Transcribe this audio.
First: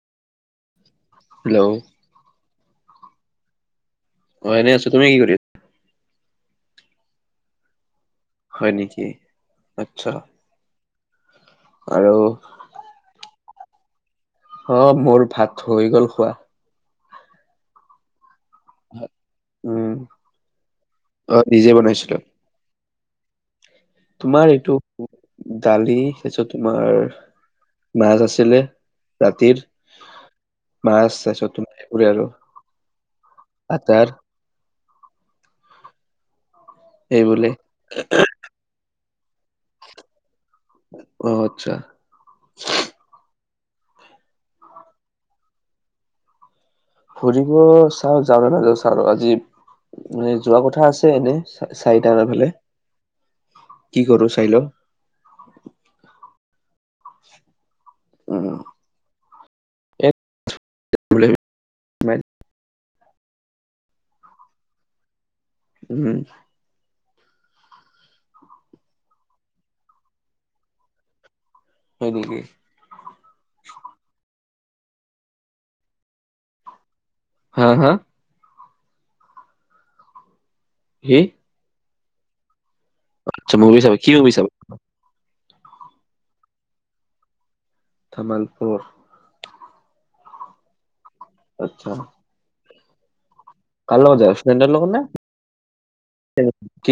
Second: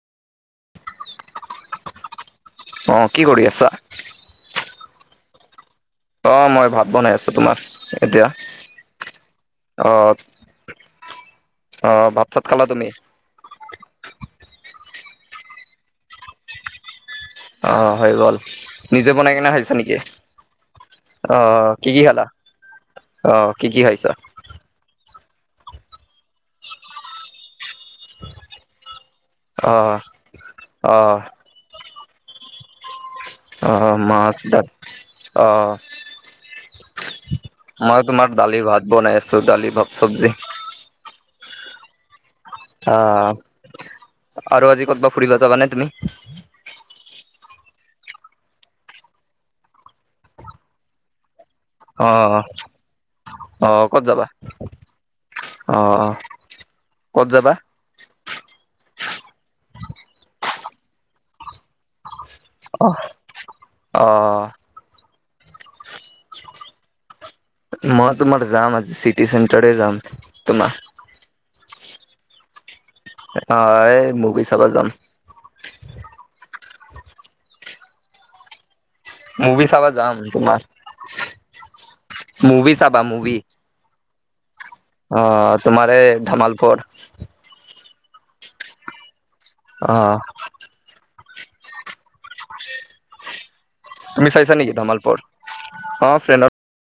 Hello. অ', কি কৰি আছা? মই এনে আছো তুমি কি কৰি আছা? অ', মই ভাত বনাই আছোঁ তোমাৰ। এতিয়া হয় নেকি আচ্ছা আহ। অ', আৰু ভাত চাত খালা তুমি। অ', মোৰ ভাত হৈ গ'ল খোৱা। অহ হৈ গ'ল। নিজে বনাই কিনে খাইছা উম নেকি? অ আহ নিজে কি কি বনাইছিলো খালা? অঁ কি কি খাইছা? তোমাৰ এইটো দালি তাৰপিছত তোমাৰ- মাছ আছিলে ৰাতিৰ, অ অ মাছ তাৰপিছত তোমাৰ- পৰে আৰু। অঁ অঁ আচাৰ মাছ তাত অঁ। এই বুলি! মই তোমাৰ দালি ভাত বনাই আছো, দালি, ভাত, চবজি। অঁ আচ্ছা। অঁ আৰু আজি ক'তবা ফুৰিব যাবানে তুমি? ফুৰিব চাওঁ যাওঁ না নাযাওঁ চাওঁ, আজি মানে যোৱা কথা আছে এনে। অ চাৰিটা ফালে, কি কৰো চাই লওঁ? অঁ অঁ কত যাবা? উম উম। [inaudible] [unintelligible] অহ, অঁ অঁ অঁ। উম, উম। মই তোমাৰ যাম আজি চিটি চেণ্টাৰে যাম তোমাৰ। হয় নেকি? অঁ এই মুভি চাব যাম। হা, হা! মুভি চাবা যাম তোমাৰ। কি? মুভি চাবা মুভি। আচ্ছা মুভি চাবা, কি মুভি চাবা? অঁ তোমাৰ এই ধমালপৰ। ধামালপুৰ। অঁ, অঁ। উম, উম। কাৰ লগত তুমি যাবা, চাইছা নেকি ফেইণ্ডৰ লগত ধমালপুৰ অ ফ্ৰেণ্ডৰ নে?